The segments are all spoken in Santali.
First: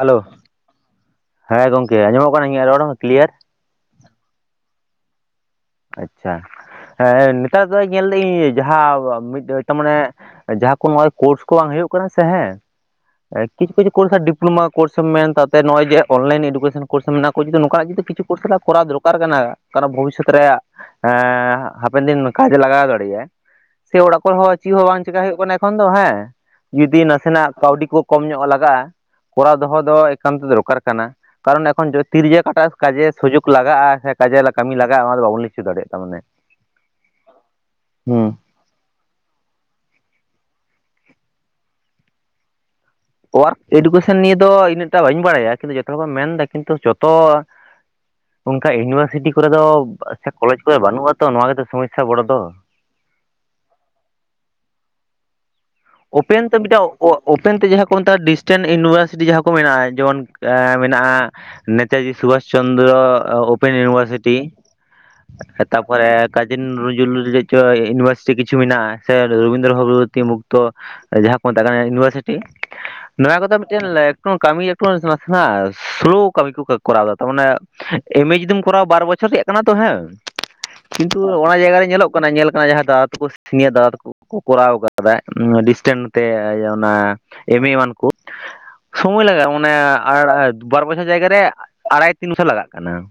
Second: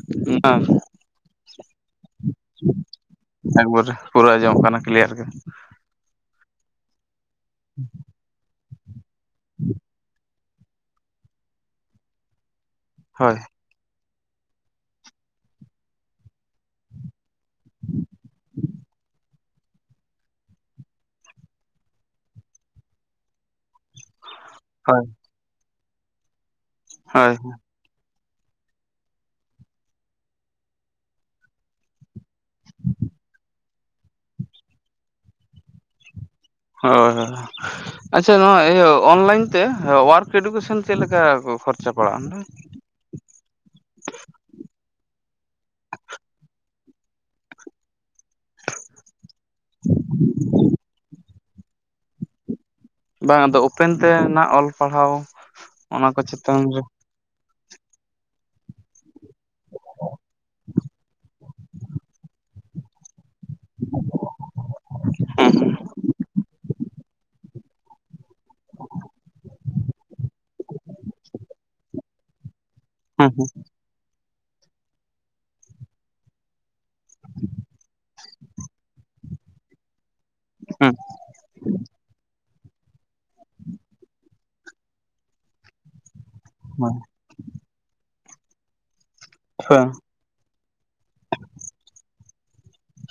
ᱦᱮᱞᱳ ᱦᱮᱸ ᱜᱚᱢᱠᱮ, ᱟᱸᱡᱚᱢᱚᱜ ᱠᱟᱱᱟ, ᱤᱧᱟᱹᱜ ᱨᱚᱲ ᱦᱚᱸ ᱠᱞᱤᱭᱟᱨ? ᱮᱠᱵᱟᱨᱮ, ᱯᱩᱨᱟᱹ ᱟᱸᱡᱚᱢ ᱠᱟᱱᱟ ᱠᱤᱞᱭᱟᱨ ᱜᱮ ᱟᱪᱷᱟ ᱦᱮᱸ ᱱᱮᱛᱟᱨ ᱫᱚ ᱧᱮᱞ ᱫᱟᱹᱧ, ᱡᱟᱦᱟᱸ ᱢᱤᱫ ᱛᱟᱨ ᱢᱟᱱᱮ ᱡᱟᱦᱟᱸ ᱠᱚ ᱱᱚᱣᱟ ᱠᱳᱨᱥ ᱠᱚ ᱵᱟᱝ ᱦᱩᱭᱩᱜ ᱠᱟᱱᱟ ᱥᱮ ᱦᱮᱸ ᱦᱳᱭ [unintelligible] ᱠᱤᱪᱷᱩᱤᱪᱷᱩ ᱠᱚᱥ ᱰᱤᱞᱳᱢᱟᱳᱨᱥᱢ ᱢᱮᱱ ᱛᱟ ᱱᱚᱜᱼᱚᱭᱮ ᱚᱱᱞᱟᱭᱤᱱ ᱮᱰᱩᱠᱮᱥᱚᱱ᱾ ᱠᱳᱥ ᱢᱮᱱᱟᱜ ᱠᱚ ᱡᱩᱫᱤ ᱱᱚᱝᱠᱟᱱᱟᱜ ᱡᱩᱫᱤ ᱠᱤᱪᱷᱩ ᱠᱳᱨᱥ ᱠᱚᱨᱟᱣ ᱫᱚᱨᱠᱟᱨ ᱠᱟᱱᱟ ᱠᱟᱨ ᱵᱷᱚᱵᱤᱥᱚᱛ ᱨᱮᱭᱟᱜ ᱦᱮ ᱦᱟᱯᱮᱱ ᱫᱤᱱ ᱠᱟᱡᱮ ᱞᱟᱜᱟᱣ ᱫᱟᱲᱮᱭᱟᱜᱟᱭ, ᱥᱮ ᱚᱲᱟᱜ ᱠᱚᱨᱮᱦᱚᱸ ᱪᱮᱫ ᱦᱚᱸ ᱵᱟᱝ ᱦᱳᱭ ᱪᱮᱠᱟᱹ ᱦᱩᱭᱩᱜ ᱠᱟᱱᱟ᱾ ᱠᱷᱚᱱ ᱫᱚ ᱦᱮᱸ ᱡᱩᱫᱤ ᱦᱳᱭ ᱱᱟᱥᱮᱱᱟᱜ ᱠᱟᱹᱣᱰᱤ ᱠᱚ ᱠᱚᱢ ᱧᱚᱜ ᱞᱟᱜᱟᱜᱼᱟ, ᱠᱚᱨᱟᱣ ᱫᱚᱦᱚ ᱫᱚ ᱮᱠᱟᱱᱛ ᱫᱚᱨᱠᱟᱨ ᱠᱟᱱᱟ, ᱠᱟᱨᱚᱱ ᱮᱠᱷᱚᱱ ᱛᱤᱨ ᱨᱮᱭᱟᱜᱮᱴ ᱴᱟᱜ ᱠᱟᱡᱮ ᱥᱩᱡᱳᱜ ᱞᱟᱜᱟᱜᱼᱟ ᱥᱮ ᱠᱟᱡᱮ ᱠᱟᱹᱢᱤ ᱞᱟᱜᱟᱜᱼᱟ ᱚᱱᱟ ᱫᱚ ᱵᱟᱵᱚᱱ ᱞᱟᱹᱭᱪᱚ ᱫᱟᱲᱮᱭᱟᱜ ᱛ ᱢᱟᱱᱮ᱾ ᱦᱳᱭ ᱦᱳᱭ ᱟᱪᱷᱟ ᱱᱚᱣᱟ ᱤᱭᱟᱹ ᱚᱱᱞᱟᱭᱤᱱ ᱛᱮ, ᱳᱣᱟᱨᱠ ᱮᱰᱩᱠᱮᱥᱚᱱ ᱪᱮᱫ ᱞᱮᱠᱟ ᱠᱷᱚᱨᱪᱟ ᱯᱟᱲᱟᱜᱼᱟ ᱚᱸᱰᱮ? ᱳᱣᱟᱨᱠ ᱮᱰᱩᱠᱮᱥᱚᱱ ᱱᱤᱭᱮ ᱫᱚ ᱤᱱᱟᱹᱜᱴᱟ ᱵᱟᱹᱧ ᱵᱟᱲᱟᱭᱟ ᱠᱤᱱᱛᱩ ᱡᱚᱛᱚ ᱦᱚᱲ ᱵᱢ ᱢᱮᱱᱫᱟ ᱠᱤᱱᱛᱩ ᱡᱚᱛᱚ ᱚᱱᱠᱟ ᱤᱭᱩᱱᱤᱵᱷᱟᱨᱥᱤᱴᱤ ᱠᱚᱨᱮ ᱫᱚ ᱥᱮ ᱠᱚᱞᱮᱮᱡ ᱠᱚᱨᱮ ᱵᱟᱹᱱᱩᱜ ᱟᱛᱚ ᱱᱚᱣᱟ ᱜᱮᱛᱚ ᱥᱚᱢᱚᱥᱥᱟ ᱵᱚᱲᱚ ᱫᱚ ᱵᱟᱝ ᱟᱫᱚ ᱳᱯᱮᱱ ᱛᱮ ᱱᱟᱜ ᱚᱞ ᱯᱟᱲᱦᱟᱣ ᱚᱱᱟ ᱠᱚ ᱚᱯᱮᱱ ᱛᱚ ᱪᱮᱛᱟᱱ ᱢᱤᱫᱴᱟ ᱨᱮ ᱳᱯᱮᱱ ᱛᱮ ᱡᱟᱦᱟᱸ ᱠᱚ ᱢᱮᱛᱟᱜᱼᱟ ᱰᱤᱥᱴᱮᱱ ᱤᱭᱩᱱᱤᱵᱷᱟᱨᱥᱤᱴᱤ ᱡᱟᱦᱟᱸ ᱠᱚ ᱢᱮᱱᱟᱜᱼᱟ ᱡᱮᱢᱚᱱ ᱢᱮᱱᱟᱜᱼᱟ ᱱᱮᱛᱟᱡᱤ ᱥᱩᱵᱷᱟᱥ ᱪᱚᱱᱫᱨᱚ ᱳᱯᱮᱱ ᱤᱭᱩᱱᱤᱵᱷᱟᱨᱥᱤᱴᱤ ᱛᱟᱯᱚᱨᱮ ᱠᱟᱡᱤ ᱱᱚᱡᱩᱨᱩᱞ [unintelligible] ᱤᱭᱩᱱᱤᱵᱷᱟᱨᱥᱤᱴᱤ ᱠᱤᱪᱷᱩ ᱢᱮᱱᱟᱜᱼᱟ ᱥᱮ ᱨᱚᱵᱤᱱᱫᱨ ᱵᱷᱚᱜᱚᱵᱚᱛᱤ ᱡᱟᱦᱟᱸ ᱠᱚ ᱢᱮᱛᱟᱜ ᱠᱟᱱᱟ ᱤᱭᱩᱱᱤᱵᱷᱟᱨᱥᱤᱴᱤ ᱦᱩᱸ ᱱᱚᱣᱟ ᱦᱩᱸ ᱠᱚᱫᱚ ᱢᱤᱫᱴᱮᱱ [unintelligible] ᱠᱟᱹᱢᱤ ᱮᱠᱴ ᱥᱞᱳ ᱠᱟᱹᱢᱤ ᱠᱚ ᱠᱚᱟᱣ ᱫᱟ ᱛᱟᱨ ᱢᱟᱱᱮ ᱮᱢ ᱮ ᱡᱩᱫᱤᱢ ᱠᱚᱨᱣᱟ ᱵᱟᱨ ᱵᱚᱪᱷᱚᱨ ᱨᱮᱭᱟᱜ ᱠᱟᱱᱟ ᱛᱚ ᱦᱮᱸ ᱦᱩᱸ ᱠᱤᱱᱛᱩ ᱚᱱᱟ ᱡᱟᱭᱜᱟ ᱨᱮ ᱧᱮᱞᱚᱜ ᱠᱟᱱᱟ ᱧᱮᱞ ᱡᱟᱦᱟᱸ ᱫᱟᱫᱟ ᱛᱟᱠᱚ ᱥᱤᱱᱤᱭᱟᱨ ᱫᱟᱫᱟ ᱛᱟᱠᱚ ᱠᱚ ᱠᱚᱨᱟᱣ ᱠᱟᱫᱟ ᱰᱤᱥᱴᱮᱱ ᱛᱮ ᱚᱱᱟ ᱮᱢ ᱮᱢᱟᱱ ᱠᱚ ᱥᱚᱢᱚᱭ ᱞᱟᱜᱟᱜ ᱢᱟᱱᱮ ᱦᱩᱸ ᱟᱨ ᱵᱟᱨ ᱵᱚᱪᱷᱚᱨ ᱡᱟᱭᱜᱟ ᱨᱮ ᱟᱲᱟᱭ ᱛᱤᱱ ᱵᱚᱪᱚᱨ ᱞᱟᱜᱟᱜ ᱠᱟᱱᱟ